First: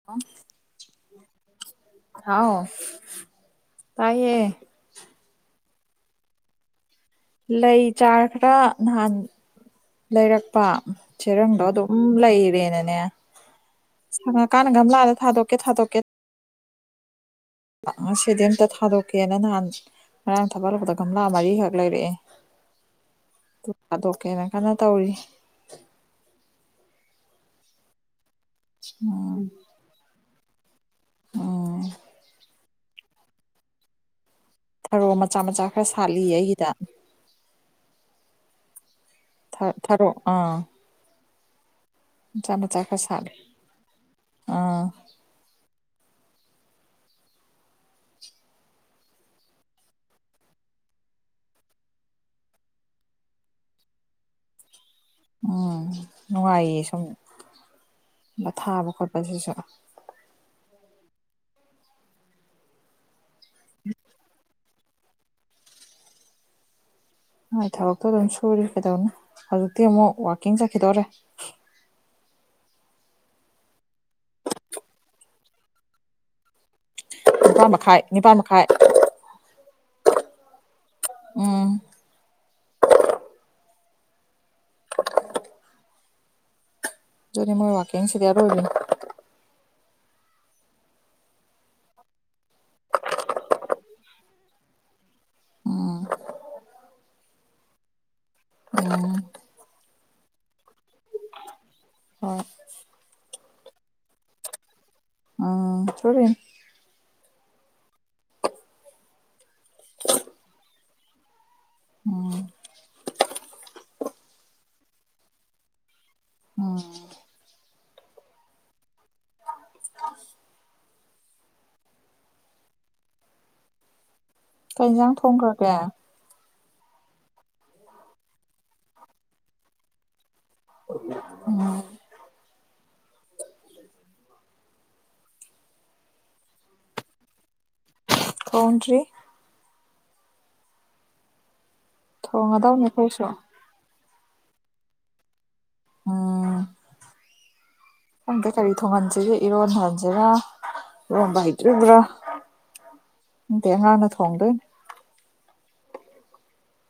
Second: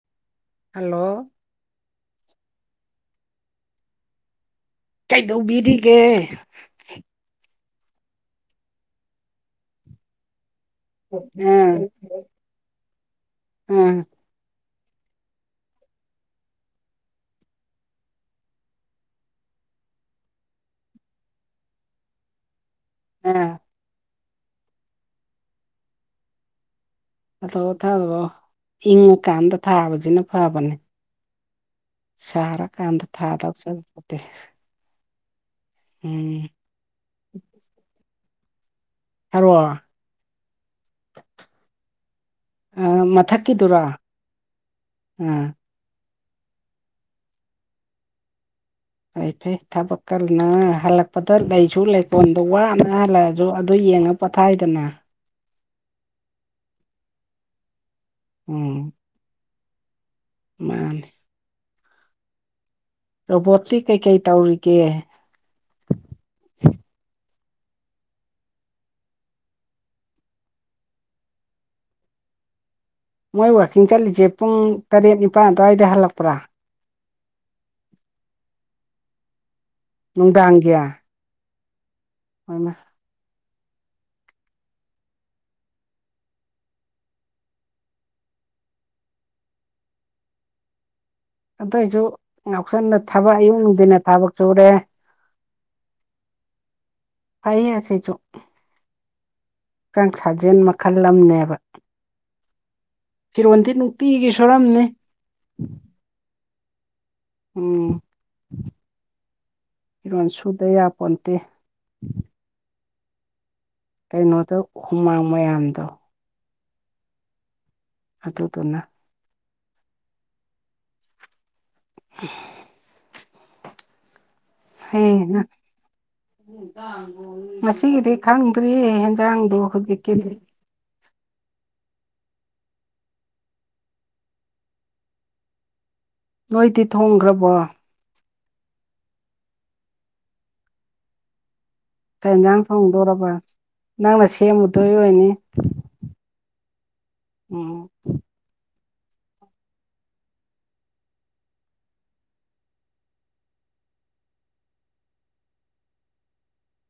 [unintelligible] Hello ꯍꯥꯎ ꯇꯥꯏꯌꯦ ꯀꯩꯗꯧꯕꯤꯔꯤꯒꯦ ꯂꯩ ꯆꯥꯔ ꯈꯔ ꯅꯍꯥꯟ ꯂꯩꯔꯛꯄ ꯆꯦꯔꯪꯗꯣ ꯑꯥ ꯑꯗꯨꯝ ꯂꯩꯔꯦꯅꯅꯦ ꯁꯪꯉꯀꯥꯟꯗ ꯒꯝꯂꯥꯗ ꯊꯥꯗꯣꯛꯀꯦ ꯊꯥꯗꯣꯛꯀꯦ ꯉꯁꯤꯗꯤ ꯑꯝꯇ ꯊꯥꯗꯣꯛꯀꯦꯅ ꯅꯍꯥꯟ ꯉꯔꯥꯡ ꯊꯥꯕꯛ ꯍꯂꯛꯄꯗ ꯒꯝꯂꯥ ꯃꯔꯤꯈꯛ ꯂꯩꯔꯛꯑꯦ ꯑꯥ ꯗꯨ ꯊꯥꯗꯣꯛꯀꯦꯅ ꯀꯟꯅ ꯇꯧꯔꯤ ꯊꯥꯗꯣꯛꯑꯣ ꯊꯥꯗꯣꯛꯑꯣ ꯏꯪꯉꯀꯥꯟꯗ ꯊꯥꯕꯁꯤꯅ ꯐꯕꯅꯦ ꯎꯝ ꯁꯥꯔꯀꯥꯟꯗ ꯊꯥꯗꯧ ꯁꯔꯨꯛꯄꯨꯗꯤ ꯊꯔꯣ ꯃꯆꯥ ꯃꯆꯥ ꯈꯔ ꯁꯥꯠꯂꯤꯌꯦ ꯎꯝ ꯑꯩꯒꯤꯗ ꯍꯥꯏꯔꯣ ꯊ ꯊꯥꯔꯣ ꯑꯥ ꯃꯆꯥ ꯃꯆꯥ ꯑ ꯈꯔ ꯁꯥꯠꯂꯤ ꯃꯊꯛꯀꯤꯗꯨꯔꯥ ꯑꯥ ꯑ ꯐꯩ ꯐꯩ ꯊꯕꯛꯀꯅ ꯍꯜꯂꯛꯄꯗ ꯂꯩꯁꯨ ꯂꯩꯀꯣꯜꯗꯣ ꯋꯥꯅ ꯂꯩꯖꯨ ꯑꯗꯨ ꯌꯦꯡꯉ ꯄꯣꯊꯥꯏꯗꯅ ꯎꯝ ꯅꯨꯡꯉꯥꯏꯌꯦ ꯁꯨꯝ ꯊꯥꯕ ꯈꯣꯠꯄꯁꯤꯁꯨ ꯃꯥꯅꯤ ꯔꯣꯕꯣꯠꯇꯤ ꯀꯩꯀꯩ ꯇꯧꯔꯤꯒꯦ ꯃꯥꯏ ꯊꯕꯛꯇꯣ ꯑꯗꯨꯝ ꯁꯨꯔꯤ ꯀꯩꯗꯧꯅꯤ ꯍꯧꯖꯤꯛꯇꯤ ꯑꯃꯨꯛ ꯋꯥꯛꯀꯤꯡ ꯆꯠꯈꯤꯗꯧꯔꯦ ꯃꯣꯏ ꯋꯥꯆꯤꯡ ꯆꯠꯂꯤꯖꯦ ꯄꯨꯡ ꯇꯔꯦꯠ ꯅꯤꯄꯥꯟ ꯗꯨꯋꯥꯏꯗ ꯍꯜꯂꯛꯄ꯭ꯔꯥ ꯅꯤꯄꯥꯥꯟ ꯃꯈꯥꯏ ꯅꯤꯄꯥꯥꯟ ꯃꯈꯥꯏ ꯅꯨꯡꯗꯥꯡꯒꯤ ꯎꯝ ꯋꯣꯏꯃꯥ ꯗꯨꯅꯤ ꯃꯣꯏ ꯋꯥꯛꯀꯤꯡꯁꯤꯗꯤ ꯑꯔꯣꯏꯕꯤꯅꯤ ꯑꯗꯣꯏꯖꯨ ꯉꯥꯎꯁꯟꯅ ꯊꯕꯛ ꯑꯌꯨꯛ ꯅꯨꯡꯗꯤꯟꯅ ꯊꯕꯛ ꯆꯨꯔꯦ ꯐꯩ ꯑꯁꯤꯆꯨ ꯎꯝ ꯍꯛꯆꯥꯡ ꯁꯥꯖꯦꯜ ꯃꯈꯜ ꯑꯝꯅꯦꯕ ꯍꯣꯏ ꯐꯤꯔꯣꯟꯗꯤ ꯅꯨꯡꯇꯤꯒꯤ ꯁꯨꯔꯝꯅꯤ ꯁꯨꯔꯤꯟ ꯎꯝ ꯐꯤꯔꯣꯟ ꯁꯨꯗ ꯌꯥꯄꯣꯟꯇꯦ ꯎꯝ ꯀꯩꯅꯣꯗ ꯍꯨꯃꯥꯡ ꯃꯌꯥꯝꯗꯣ ꯎꯝ ꯑꯗꯨꯗꯨꯅ ꯀꯩ ꯌꯦꯟꯁꯥꯡ ꯍꯌꯦꯡꯅ ꯊꯣꯡꯈ꯭ꯔꯒꯦ ꯉꯁꯤꯒꯤꯗꯤ ꯈꯪꯗ꯭ꯔꯤ ꯍꯦꯟꯖꯥꯡꯗꯨ ꯍꯨꯖꯤꯛꯀꯤꯗꯤ ꯎꯝ ꯅꯣꯏꯇꯤ ꯊꯣꯡꯒ꯭ꯔꯕꯣ ꯊꯣꯡꯗ꯭ꯔꯤ ꯀꯩ ꯏꯟꯖꯥꯡ ꯊꯣꯡꯉꯗꯧꯅꯤ ꯑꯩꯈꯣꯏꯁꯨ ꯊꯣꯡꯗꯣꯔꯕ ꯅꯪꯅ ꯁꯦꯝꯃꯨꯗꯣꯏ ꯑꯣꯏꯅꯤ ꯑ ꯎꯝ ꯈꯪꯗꯦ ꯀꯔꯤ ꯊꯣꯡꯍꯟꯖꯤꯒꯦ ꯏꯔꯣꯟ ꯍꯟꯁꯤꯔ ꯏꯔꯣꯝꯕ ꯍꯩꯇ꯭ꯔꯤꯎꯕ꯭ꯔꯥ ꯗꯦ ꯑꯉꯥꯡꯅ ꯊꯣꯡꯗꯣꯏꯟ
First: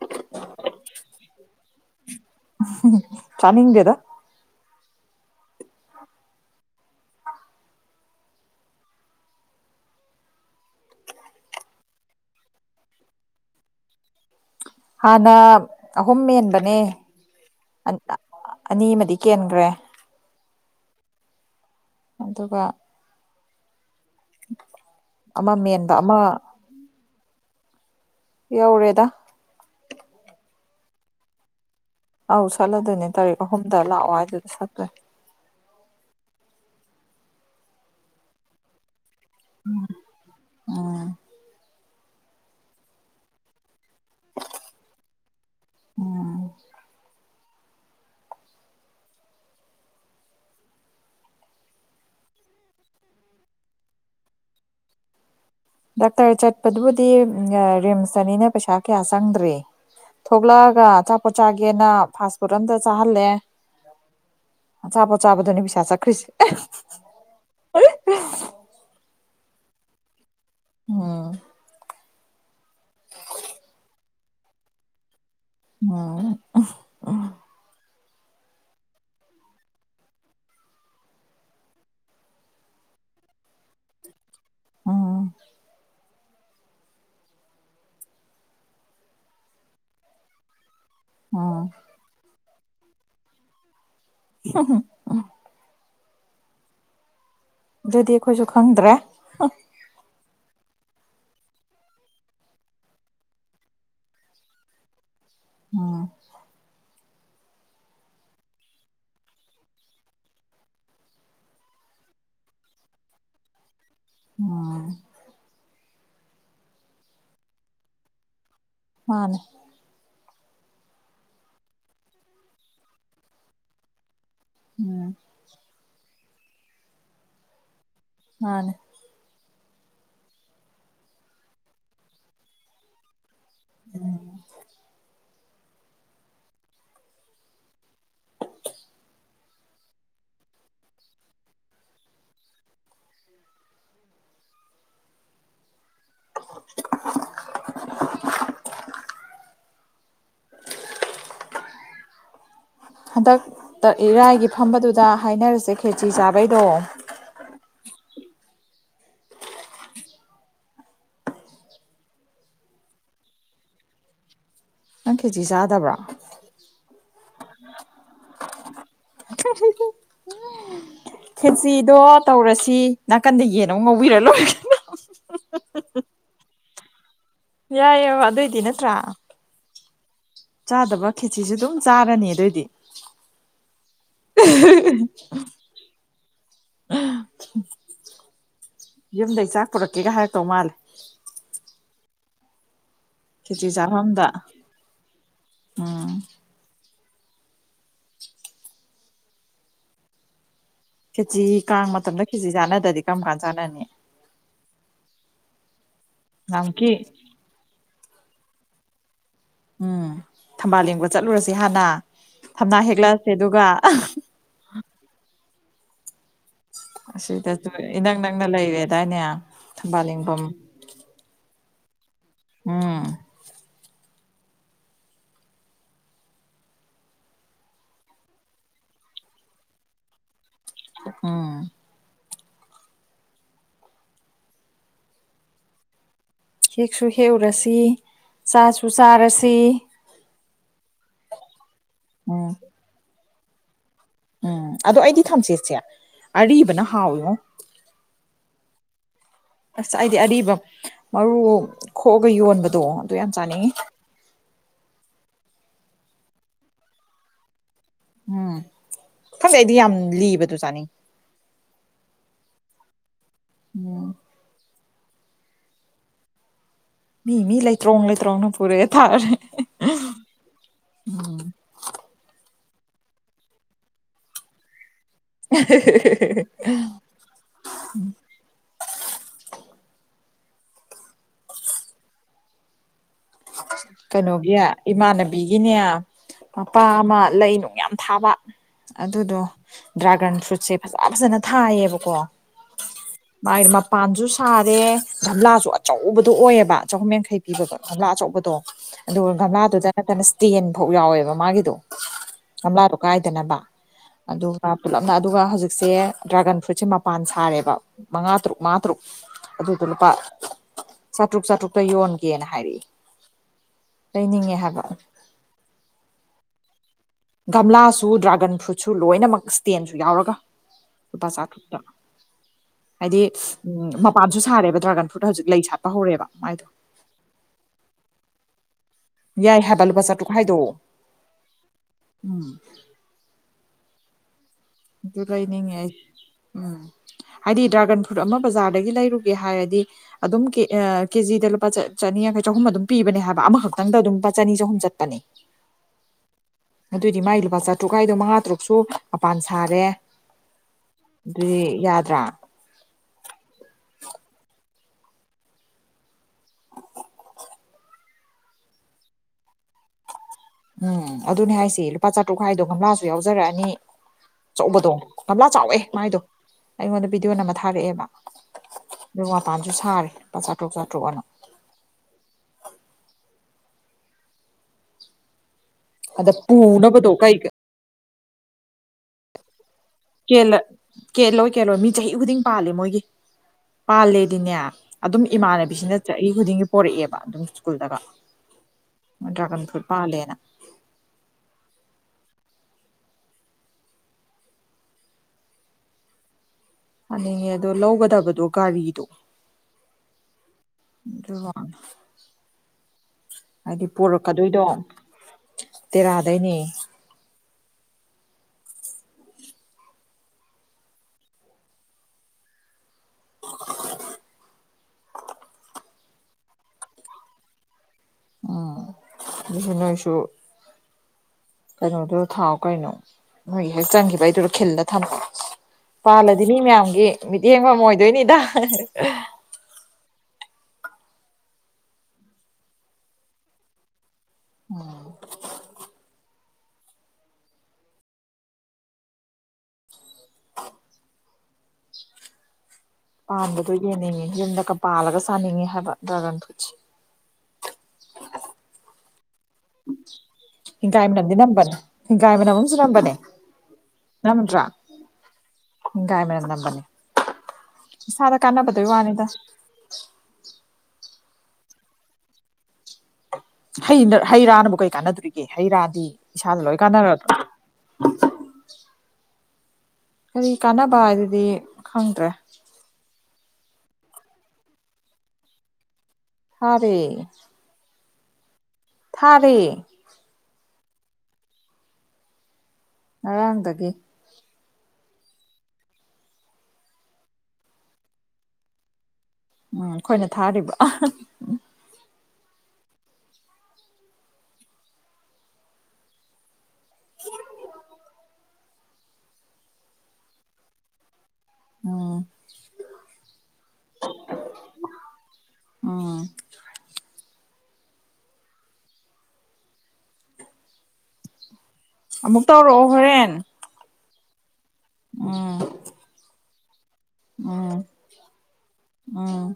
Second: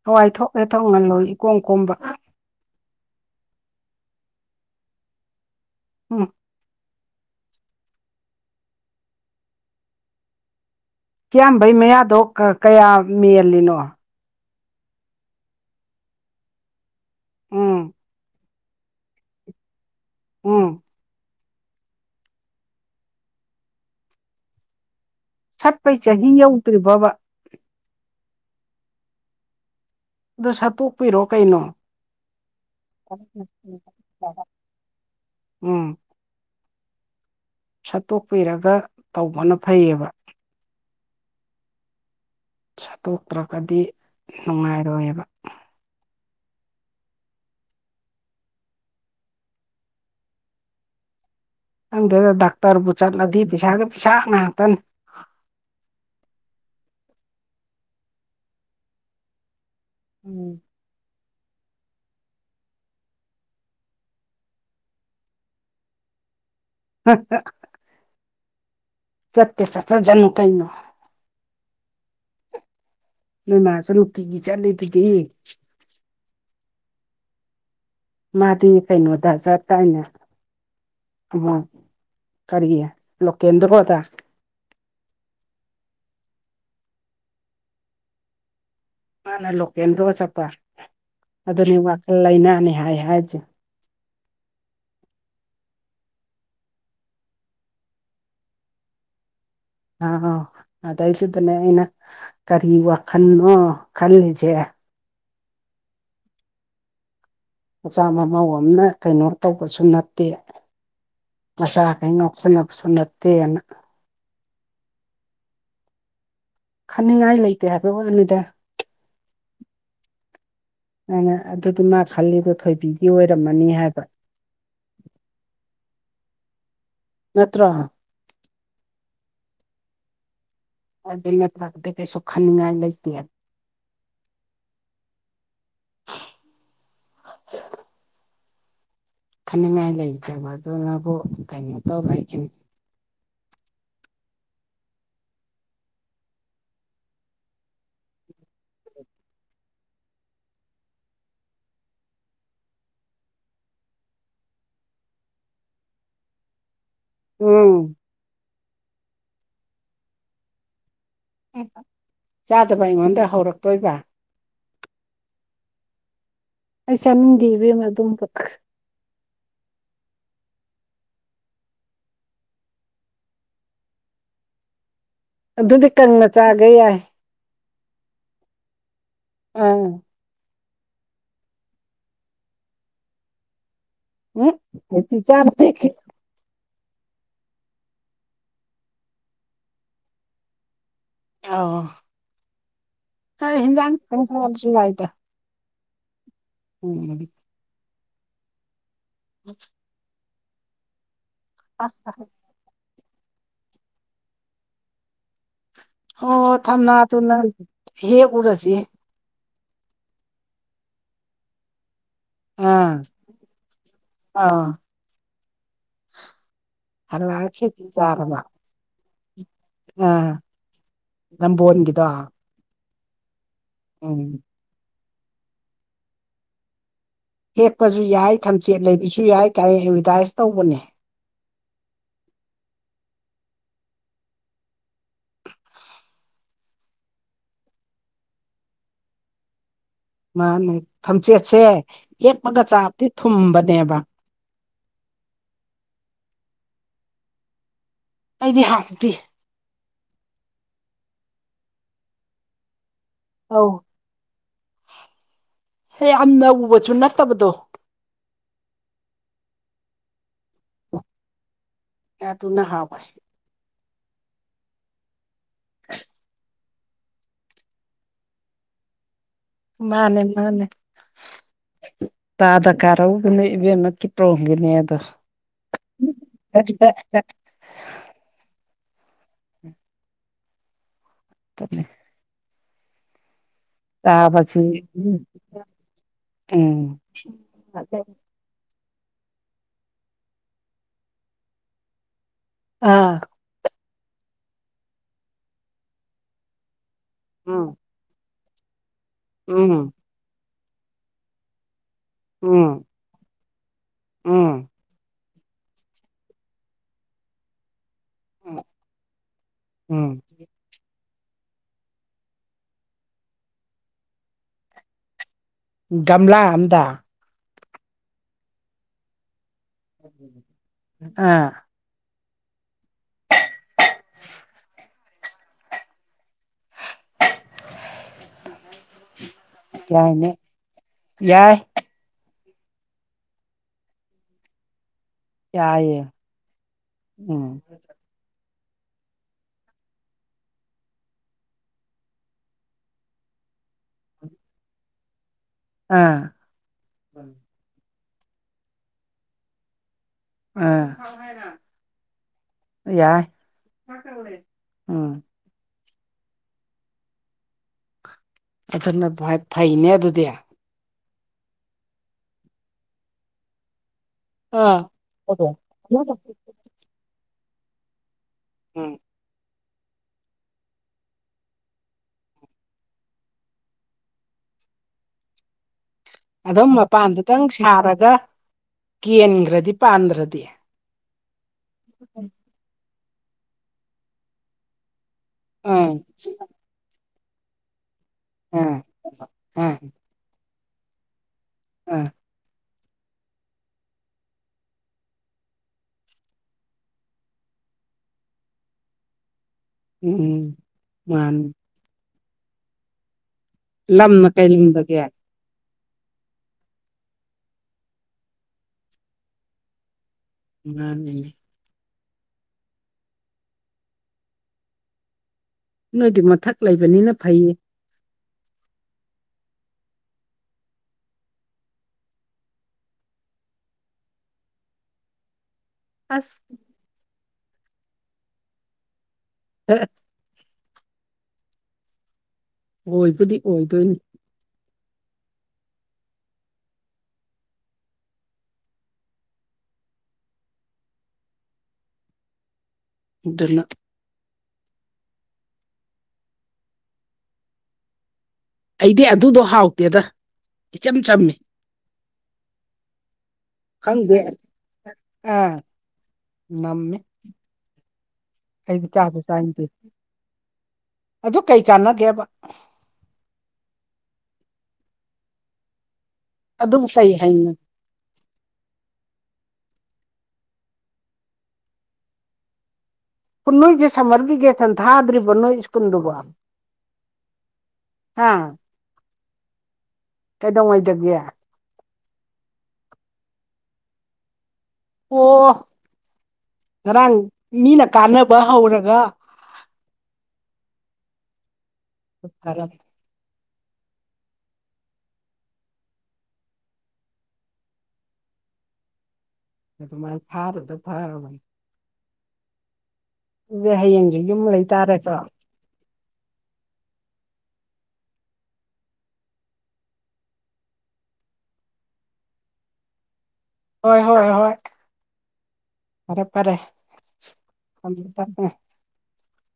ꯍꯋꯥꯏ ꯊꯣꯛ ꯍꯦꯛ ꯊꯣꯡꯍꯜꯂꯣ ꯏꯀꯣꯝ ꯀꯣꯝꯕ ꯆꯥꯅꯤꯡꯗꯦꯗ ꯎꯝ ꯀ꯭ꯌꯥꯝꯕꯩ ꯃꯌꯥꯗꯣ ꯀ ꯀꯌꯥ ꯃꯦꯜꯂꯤꯅꯣ ꯍꯥꯟꯅ ꯑꯍꯨꯝ ꯃꯦꯟꯕꯅꯦ ꯎꯝ ꯑꯅꯤꯃꯗꯤ ꯀꯦꯟꯒ꯭ꯔꯦ ꯎꯝ ꯑꯗꯨꯒ [inaudible] ꯃꯦꯟꯕ ꯆꯠꯄꯩ ꯑꯃ ꯆꯍꯤ ꯌꯧꯗ꯭ꯔꯤꯕꯕ ꯌꯧꯔꯦꯗ ꯑꯗꯨ ꯁꯠꯇꯣꯛꯄꯤꯔꯣ ꯀꯩꯅꯣ ꯑꯧ ꯁꯠꯂꯗꯣꯏꯅꯦ ꯇꯥꯔꯤꯛ ꯑꯍꯨꯝꯗ ꯂꯥꯛꯑꯣ ꯍꯥꯏꯗꯨꯗꯤ ꯁꯠꯇꯣꯏꯅꯦ ꯎꯝ ꯁꯠꯇꯣꯛꯄꯤꯔꯒ ꯇꯧꯕꯅ ꯐꯩꯌꯦꯕ ꯑ ꯇꯣꯛꯇ꯭ꯔꯒꯗꯤ ꯅꯨꯡꯉꯥꯏꯔꯣꯏꯑꯕ ꯎꯝ ꯈꯪꯗꯦꯗ ꯗꯥꯛꯇꯔꯕꯨ ꯆꯠꯂꯗꯤ ꯄꯩꯁꯥꯒꯤ ꯄꯩꯁꯥ ꯉꯥꯛꯇꯅꯤ ꯗꯥꯛꯇꯔ ꯆꯠꯄꯗꯨꯕꯨꯗꯤ ꯎꯝ ꯑ ꯔꯤꯝꯁꯇꯅꯤꯅ ꯄꯩꯁꯥ ꯀꯌꯥ ꯆꯪꯗ꯭ꯔꯦ ꯊꯣꯛꯂꯛꯑꯒ ꯑꯆꯥꯄꯣꯠ ꯆꯥꯒꯦꯅ ꯐꯥꯁꯐꯨꯗ ꯑꯝꯗ ꯆꯥꯍꯜꯂꯦ ꯑꯆꯥꯄꯣꯠ ꯆꯥꯕꯗꯨꯅꯤ ꯄꯩꯁꯥ ꯆꯠꯈ꯭ꯔꯤꯖꯤ [unintelligible] [unintelligible] ꯆꯠꯀꯦ ꯆꯠꯆꯖꯅꯨ ꯀꯩꯅꯣ ꯎꯝ ꯅꯣꯏ ꯃꯥꯖꯨ ꯅꯨꯡꯇꯤꯒꯤ ꯆꯠꯂꯤꯗꯨꯗꯤ ꯃꯥꯎ ꯃꯥꯗꯤ ꯀꯩꯅꯣꯗ ꯆꯠꯇꯥꯏꯅꯦ ꯇꯨꯕ ꯀꯔꯤꯌꯦ ꯂꯣꯀꯦꯟꯗ꯭ꯔꯣꯗ ꯎꯝ ꯃꯥꯅ ꯂꯣꯀꯦꯟꯗ꯭ꯔꯣ ꯆꯠꯄ ꯎꯝ ꯑꯗꯨꯅꯤ ꯋꯥꯈꯜ ꯂꯥꯏꯅꯥꯅꯦ ꯍꯥꯏ ꯍꯥꯏꯖꯦ ꯍ ꯍ ꯑꯗꯨꯗꯤ ꯑꯈꯣꯏꯖꯨ ꯈꯪꯗ꯭ꯔꯦ ꯑ ꯑꯧ ꯑꯗꯩꯗꯨꯗꯅꯦ ꯑꯩꯅ ꯀꯔꯤ ꯋꯥꯈꯟꯅꯣ ꯈꯜꯂꯤꯖꯦ ꯎꯝ ꯃꯆꯥ ꯃꯃꯧ ꯑꯝꯅ ꯀꯩꯅꯣ ꯇꯧꯕꯁꯨ ꯅꯠꯇꯦ ꯃꯁꯥꯈꯩ ꯉꯥꯎꯁꯟꯅꯕꯁꯨ ꯅꯠꯇꯦꯅ ꯑꯥ ꯈꯟꯅꯤꯡꯉꯥꯏ ꯂꯩꯇꯦ ꯍꯥꯏꯕꯩ ꯋꯥꯅꯤꯗꯥ ꯃꯥꯅꯦ ꯑꯩꯅ ꯑꯗꯨꯗꯤ ꯃꯥ ꯈꯜꯂꯤꯗꯣ ꯊꯣꯏꯕꯤꯒꯤ ꯑꯣꯏꯔꯝꯃꯅꯤ ꯍꯥꯏꯕ ꯎꯝ ꯅꯠꯇ꯭ꯔ ꯃꯥꯅꯤ ꯑꯗꯨ ꯅꯠꯇꯔ꯭ꯒꯗꯤ ꯀꯩꯁꯨꯨ ꯈꯟꯅꯤꯡꯉꯥꯏ ꯂꯩꯇꯦꯕ ꯎꯝ ꯈꯟꯅꯤꯡꯉꯥꯏ ꯂꯩꯇꯕ ꯑꯗꯨꯅꯕꯨ ꯀꯩꯅꯣ ꯇꯧ ꯍꯥꯏꯈꯤꯝ꯫ [inaudible] ꯍꯟꯗꯛꯇ ꯏꯔꯥꯏꯒꯤ ꯐꯝꯕꯗꯨꯗ ꯍꯥꯏꯅꯔꯁꯦ ꯈꯦꯆꯤ ꯆꯥꯕꯩꯗꯣ꯫ ꯎꯝ ꯎ ꯆꯥꯗꯕ ꯑꯩꯉꯣꯟꯗ ꯍꯧꯔꯛꯇꯣꯏꯕ꯫ ꯅꯪ ꯈꯦꯆꯤ ꯆꯥꯗꯕ꯭ꯔꯣ꯫ ꯑꯩ ꯆꯥꯅꯤꯡꯗꯦ ꯏꯕꯦꯝꯃ ꯑꯗꯨꯝꯕꯀ [inaudible] ꯈꯦꯆꯤꯗꯣ ꯇꯧꯔꯁꯤ ꯅꯥꯀꯟꯗ ꯌꯦꯟ ꯑꯃ ꯉꯧꯕꯤꯔꯥ ꯂꯣꯏ ꯀꯩ ꯑꯗꯨꯅꯦ ꯀꯪꯅ ꯆꯥꯒꯦ ꯌꯥꯏ꯫ ꯌꯥꯏꯌꯦꯕ ꯑꯗꯨꯏꯗꯤ ꯅꯠꯇ꯭ꯔꯥ꯫ ꯑ ꯆꯥꯗꯕ ꯈꯦꯆꯤꯁꯨꯦ ꯑꯗꯨꯝ ꯆꯥꯔꯅꯤ ꯑꯗꯨꯏꯗꯤ꯫ ꯎꯝ ꯈꯦꯆꯤ ꯆ [unintelligible] [inaudible] ꯌꯨꯝꯗꯩ ꯆꯥꯛ ꯄꯨꯔꯛꯀꯦꯒ ꯍꯥꯏꯔꯛꯇꯧ ꯃꯥꯜꯂꯤ ꯑꯧ ꯍꯩ ꯈꯦꯆꯤ ꯏꯟꯖꯥꯡ ꯈꯤꯇꯡ ꯆꯥꯐꯝꯗ [unintelligible] ꯌꯥꯏꯇ ꯎꯝ ꯎꯝ ꯎꯝ ꯈꯦꯆꯤ ꯀꯥꯡ ꯃꯇꯝꯗ ꯈꯦꯆꯤ ꯆꯥꯟꯅꯗ꯭ꯔꯗꯤ ꯀꯔꯝ ꯀꯥꯟ ꯆꯥꯟꯅꯅꯤ꯫ ꯑꯣ ꯅꯍꯥꯟꯃꯨꯛꯀꯤ ꯊꯝꯅꯥ ꯗꯨꯅ ꯍꯦꯛꯎꯔꯖꯤ ꯎꯝ ꯊꯝꯕꯥꯜ ꯂꯦꯡꯕ ꯆꯠꯂꯨꯔꯁꯤ ꯍꯥꯟꯅ ꯊꯝꯅꯥ ꯑꯥ ꯍꯦꯛꯂꯛꯑꯁꯦ ꯗꯨꯒꯥ꯫ ꯑꯥ ꯍꯜꯂꯛꯑ ꯑꯁꯤꯗꯁꯨ ꯈꯦꯆꯤ ꯏꯅꯛ ꯆꯥꯔꯕ ꯅꯛꯅ ꯂꯩꯔꯦꯗꯥꯏꯅꯦ ꯊꯝꯕꯥꯜ ꯌꯦꯡꯕꯝ ꯫ ꯅꯝꯕꯣꯟꯒꯤꯗꯣ ꯎꯝ ꯎꯝ ꯍꯦꯛꯄꯖꯨ ꯌꯥꯏ ꯊꯝꯆꯦꯠ ꯂꯩꯕꯖꯨ ꯌꯥꯏ ꯀꯥꯏꯔ ꯑꯦꯗꯚꯔꯇꯥꯏꯁ ꯇꯧꯕꯅꯦ ꯎꯝ ꯍꯦꯛꯁꯨ ꯍꯦꯛꯎꯔꯁꯤ ꯆꯥꯁꯨ ꯆꯥꯔꯁꯤ꯫ ꯃꯥꯅꯤ ꯊꯝꯆꯦꯠꯁꯦ ꯎꯝ ꯍꯦꯛꯄꯒ ꯆꯥꯕꯇꯤ ꯊꯨꯝꯕꯅꯦꯕ꯫ ꯎꯝ ꯑꯗꯣ ꯑꯩꯗꯤ ꯊꯝꯆꯦꯠꯁꯦ ꯑꯔꯤꯕꯅ ꯍꯥꯎꯋꯤꯉꯣ꯫ ꯑꯩꯗꯤ ꯍꯥꯥꯎꯇꯦ ꯑꯁ ꯑꯩꯗꯤ ꯑꯔꯤꯕ ꯃꯔꯨ ꯈꯣꯛꯑꯒ ꯌꯣꯟꯕꯗꯣ ꯑꯗꯨ ꯌꯥꯝ ꯑꯧ ꯆꯥꯅꯤꯡꯉꯤ꯫ ꯍꯦ ꯌꯥꯝꯅ ꯎꯕꯁꯨ ꯅꯠꯇꯕꯗꯣ ꯎꯝ ꯈꯪꯗꯦ ꯑꯩꯗꯤ ꯌꯥꯝ ꯂꯤꯕꯗꯨ ꯆꯥꯅꯤꯡꯤ ꯌꯥ ꯑꯗꯨꯅ ꯍꯥꯎꯕꯅꯧ ꯑꯣ ꯐ ꯃꯤ ꯃꯤ ꯂꯩ ꯇ꯭ꯔꯣꯡꯅ ꯂꯩ ꯇ꯭ꯔꯣꯣꯡꯅ ꯄꯨꯔꯦ ꯊꯥꯔꯦ ꯃꯥꯅꯦ ꯃꯥꯅꯦ ꯇꯥꯗ ꯀꯥꯔꯎꯒꯅꯦ ꯏꯕꯦꯝꯅꯀꯤ ꯄ꯭ꯔꯣꯝꯒꯤꯅꯦ ꯑꯗꯣ : ꯎꯝ ꯎꯅꯤ [unintelligible] ꯀꯩꯅꯣꯒꯤ ꯆꯥꯕꯁꯤ ꯏꯃꯥꯟꯅꯕꯤꯒꯤꯅꯦ ꯃꯄꯥ ꯎꯝ ꯑꯃ ꯂꯩ ꯅꯨꯡ ꯌꯥꯝ ꯊꯥꯕ ꯑꯗꯨꯗꯣ ꯗ꯭ꯔꯥꯒꯟ ꯐ꯭ꯔꯨꯠꯁꯦ ꯐꯖ ꯐꯖꯅ ꯊꯥꯏꯌꯦꯕꯀꯣ ꯑꯥ ꯃꯥꯒꯤ ꯃꯄꯥꯟꯁꯨ ꯁꯥꯔꯦ ꯒꯝꯂꯥꯁꯨ ꯑꯆꯧꯕꯗꯣ ꯑꯣꯏꯌꯦꯕ ꯆꯍꯨꯝ ꯌꯥꯡꯈꯩ ꯄꯤꯕꯗꯣ ꯎꯝ ꯒꯝꯂꯥ ꯑꯆꯧꯕꯗꯣ ꯑꯗꯨꯒ ꯒꯝꯂꯥꯗꯨꯗ ꯎꯝ ꯅꯠꯇꯅ ꯁ꯭ꯇꯦꯟꯐꯧ ꯌꯥꯎꯋꯦꯕ ꯃꯥꯒꯤꯗꯣ ꯎꯝ ꯒꯝꯂꯥꯗꯣ ꯀꯥꯏꯗꯅꯕ ꯑꯗꯨꯒ ꯎꯝ ꯄꯨꯂꯞꯅ ꯑꯗꯨꯒ ꯍꯧꯖꯤꯛꯁꯦ ꯗ꯭ꯔꯥꯒꯟ ꯐ꯭ꯔꯨꯏꯠꯁꯦ ꯃꯄꯥꯟ ꯁꯥꯔꯦꯕ ꯃꯉꯥ ꯇꯔꯨꯛ ꯃꯉꯥ ꯇꯔꯨꯛ ꯑꯗꯨꯗꯣ ꯂꯨꯄꯥ ꯎꯝ ꯆꯥꯇ꯭ꯔꯨꯛ ꯆꯥꯇ꯭ꯔꯨꯛꯇ ꯌꯣꯟꯒꯦꯅ ꯍꯥꯏꯔꯛꯏ ꯂꯩꯅꯤꯡꯉꯦ ꯍꯥꯏꯕ ꯒꯝꯂꯥ ꯑꯝꯗ ꯒꯝꯂꯥꯁꯨ ꯗ꯭ꯔꯥꯒꯟ ꯐ꯭ꯔꯨꯠꯁꯨ ꯂꯣꯏꯅꯃꯛ ꯇꯦꯟꯁꯨ ꯌꯥꯎꯔꯒ ꯂꯨꯄꯥ ꯑꯥ ꯆꯥꯇ꯭ꯔꯨꯛꯇ ꯍꯥꯏꯗꯤ ꯎꯝ ꯃꯄꯥꯟꯁꯨ ꯁꯥꯔꯦꯕ ꯗ꯭ꯔꯥꯒꯟ ꯐ꯭ꯔꯨꯠꯇ ꯍꯧꯖꯤꯛ ꯂꯩ ꯁꯥꯠꯄ ꯍꯧꯔꯦꯕ ꯃꯥꯏꯗꯣ ꯌꯥꯏ ꯍꯥꯏꯕ ꯂꯨꯄꯥ ꯆꯥꯇ꯭ꯔꯨꯛ ꯌꯥꯏꯅꯦ ꯍꯥꯏꯗꯣ ꯌꯥꯏ ꯎꯝ ꯂꯩꯅꯤꯡꯑꯦ ꯌꯥꯏꯌꯦ ꯑꯩꯗꯤ ꯎꯝ ꯎꯝ ꯍꯥꯏꯗꯤ ꯗ꯭ꯔꯥꯒꯟ ꯈꯨꯠ ꯑꯃ ꯕꯖꯥꯔꯗꯒꯤ ꯂꯩꯔꯨꯒꯦ ꯍꯥꯏꯔꯗꯤ ꯑꯗꯨꯝ ꯀ ꯀꯦꯖꯤꯗ ꯂꯨꯄꯥ ꯆꯅꯤ ꯌꯥꯡꯈꯩ ꯆꯍꯨꯝ ꯑꯗꯨꯝ ꯄꯤꯕꯅꯦ ꯍꯥꯏꯕ ꯑꯃꯈꯛꯇꯪꯗ ꯑꯗꯨꯝ ꯂꯨꯄꯥ ꯆꯅꯤ ꯆꯍꯨꯝ ꯆꯠꯄꯅꯤ ꯑꯥ ꯑꯗꯨꯑꯣꯏꯗꯤ ꯃꯥꯒꯤ ꯂꯨꯄꯥ ꯆꯥꯇ꯭ꯔꯨꯛ ꯍꯥꯏꯥꯏꯗꯣ ꯃꯉꯥ ꯇꯔꯨꯛꯁꯨ ꯃꯄꯥꯟ ꯁꯥꯔꯦ ꯑꯗꯨꯗꯤ ꯑꯝ ꯌꯥꯗ꯭ꯔꯥ ꯌꯥꯏ ꯎꯝ ꯑꯗꯨꯅ ꯐꯩꯅꯦ ꯑꯗꯨꯗꯤ ꯎꯝ ꯑꯗꯨꯅꯦ ꯍꯥꯏꯁꯤ ꯂꯨꯄꯥ ꯆꯥꯇ꯭ꯔꯨꯛ ꯈꯥꯏꯗꯣ ꯒꯝꯂꯥꯁꯨ ꯌꯥꯎꯖꯔꯛꯑꯅꯤ ꯑꯥ ꯑꯆꯧꯕꯗꯣ ꯒꯝꯂꯥ ꯆꯥꯎꯋꯦ ꯃꯥꯏꯗꯣ ꯑꯩꯉꯣꯟꯗ ꯚꯤꯗꯤꯑꯣꯅ ꯑꯃ ꯊꯥꯔꯛꯑꯦꯕ ꯎꯝ ꯑꯗꯨ ꯃꯄꯥꯟꯁꯨ ꯁꯥꯔꯦꯄꯥ ꯆꯥꯇ꯭ꯔꯨꯛ ꯆꯥꯇ꯭ꯔꯨꯛ ꯑꯅꯨ ꯑꯗ ꯑꯗꯨꯝ ꯄꯨꯅꯕꯗꯣ ꯃꯄꯥꯟꯗꯨꯇꯪ ꯀꯩ ꯁꯥꯔꯒ ꯀꯦꯟꯈ꯭ꯔꯗꯤ ꯀꯦꯜꯂꯣꯏ ꯀꯦꯜꯂꯣꯏ ꯃꯤ ꯆꯍꯤ ꯈꯨꯗꯤꯡ ꯄꯥꯜꯂꯦ ꯃꯣꯏꯒꯤ ꯄꯥꯜꯂꯦꯗꯤꯅꯦ ꯑꯗꯨꯝ ꯑꯥ ꯏꯃꯥꯟꯅꯕꯤꯁꯤꯅ ꯆꯍꯤ ꯈꯨꯗꯤꯡꯒꯤ ꯄꯣꯔꯛꯑꯦꯕ ꯑꯗꯨꯝ ꯁ꯭ꯀꯨꯜꯗꯒ ꯑꯥ ꯗ꯭ꯔꯥꯒꯟ ꯑꯥ ꯐ꯭ꯔꯨꯠ ꯄꯥꯂꯦꯅ ꯎꯝ ꯍꯥꯏꯅꯤꯡꯉꯦ ꯑꯗꯣ ꯂꯧꯒꯗꯕꯗꯣ ꯒꯥꯔꯤꯗꯣ ꯎꯝ ꯑꯗꯨ ꯃꯥꯅꯤ ꯂꯝꯃ ꯀꯩ ꯂꯝꯗꯒꯤ ꯇꯦꯔꯥ ꯗꯩꯅꯦ ꯃꯥꯅꯤ ꯅꯣꯏꯗꯤ ꯃꯊꯛ ꯂꯩꯕꯅꯤꯅ ꯐꯩꯌꯦ ꯑꯥ [unintelligible] ꯅꯣꯏꯁꯨ ꯀꯩꯅꯣꯗꯣ ꯊꯥꯎ ꯀꯩꯅꯣ ꯃꯣꯏ ꯍꯦꯛ ꯆꯪꯒꯤꯕꯩ ꯗꯨꯗꯥ ꯈꯤꯜꯂꯥ ꯊꯝ ꯑꯁ ꯄꯥꯜꯂꯗꯤ ꯃꯤ ꯃꯌꯥꯝꯒꯤ ꯃꯤꯠꯌꯦꯡꯕꯝ ꯑꯣꯏꯗꯣꯏꯅꯤꯗꯥ [unintelligible] ꯑꯣꯏꯕꯨꯗꯤ ꯑꯣꯏꯗꯣꯏꯅꯤ ꯑꯣ ꯑꯗꯨꯅ ꯄꯥꯟꯕꯗꯣ ꯌꯦꯡꯅꯤꯡꯉꯦ ꯌꯨꯝꯗꯒ ꯄꯥꯜꯂꯒ ꯆꯥꯅꯤꯡꯉꯦ ꯍꯥꯏꯕ ꯗ꯭ꯔꯥꯒꯟ ꯐ꯭ꯔꯨꯏꯠꯁꯦ ꯑꯩꯗꯤ ꯑꯗꯨꯗꯣ ꯍꯥꯎ ꯍꯤꯡꯒꯥꯏ ꯃꯅꯝꯗꯤ ꯅꯝꯕꯅꯦ ꯍꯤꯡꯒꯥꯏ ꯃꯅꯝ ꯑꯝꯖꯨ ꯅꯝꯕꯅꯦ ꯈꯪꯗꯦ ꯅꯝꯗ꯭ꯔꯥ ꯑꯥ ꯍꯤꯡꯒꯥꯏ ꯃꯅꯝ ꯅꯝꯕꯅꯦ ꯅꯝꯃꯦ ꯏꯁꯥꯗ ꯑꯩꯗꯤ ꯀꯥꯟꯅꯕꯗꯨꯏ ꯆꯥꯁꯨ ꯋꯥꯅꯤꯗ ꯆꯥꯅꯤꯡꯗꯦ ꯑꯗꯨ ꯀꯩ ꯆꯥꯟꯅꯒꯦꯕ ꯍꯩꯅ ꯍꯩ ꯔꯥꯅꯕꯨ ꯀꯩ ꯀꯥꯟꯅꯗꯨꯔꯤꯒꯦ ꯍꯩ ꯔꯥꯗꯤ ꯏꯁꯥꯗ ꯂꯣꯏ ꯑꯗꯨꯕꯨ ꯀꯩ ꯀꯥꯟꯅꯔꯗ꯭ꯔꯣ ꯍꯥꯏꯅ ꯀꯔꯤ ꯀꯥꯟꯅꯕ ꯍꯥꯏꯗꯨꯗꯤ ꯈꯪꯗ꯭ꯔꯦ ꯈꯨꯟ ꯅꯣꯏꯖꯦ ꯁꯝꯃꯔ ꯕꯤꯒꯦꯊꯟ ꯊꯥꯗ꯭ꯔꯤꯕ ꯅꯣꯏ ꯁ꯭ꯀꯨꯜꯗꯨꯕꯣ ꯊꯥꯔꯦ ꯍꯥ ꯊꯥꯔꯦ ꯀꯩꯗꯧꯉꯩꯗꯒꯤ ꯉꯔꯥꯡꯗꯒꯤ ꯑꯣ ꯉꯔꯥꯡ ꯃꯤꯅ ꯀꯥꯟꯅꯕ ꯍꯧꯔꯒ ꯎꯝ ꯈꯣꯏꯅ ꯊꯥꯔꯤꯕ [unintelligible] [inaudible] ꯑꯗꯨꯃꯥꯥꯏꯅ ꯊꯥꯔꯤꯗꯣ ꯐꯔꯕꯅꯤ ꯎꯝ ꯑꯗꯨ ꯍꯌꯦꯡꯖꯦ ꯌꯨꯝ ꯂꯩ ꯇꯥꯔꯥ ꯇ꯭ꯔꯣ ꯑꯥ ꯑꯃꯨꯛ ꯇꯧꯔꯛꯑꯣ ꯍꯣꯔꯦꯟ ꯍꯣꯏ ꯍꯣꯏ ꯍꯣꯏ ꯎꯝ ꯄꯔꯦ ꯄꯔꯦ ꯎꯝ ꯎꯝ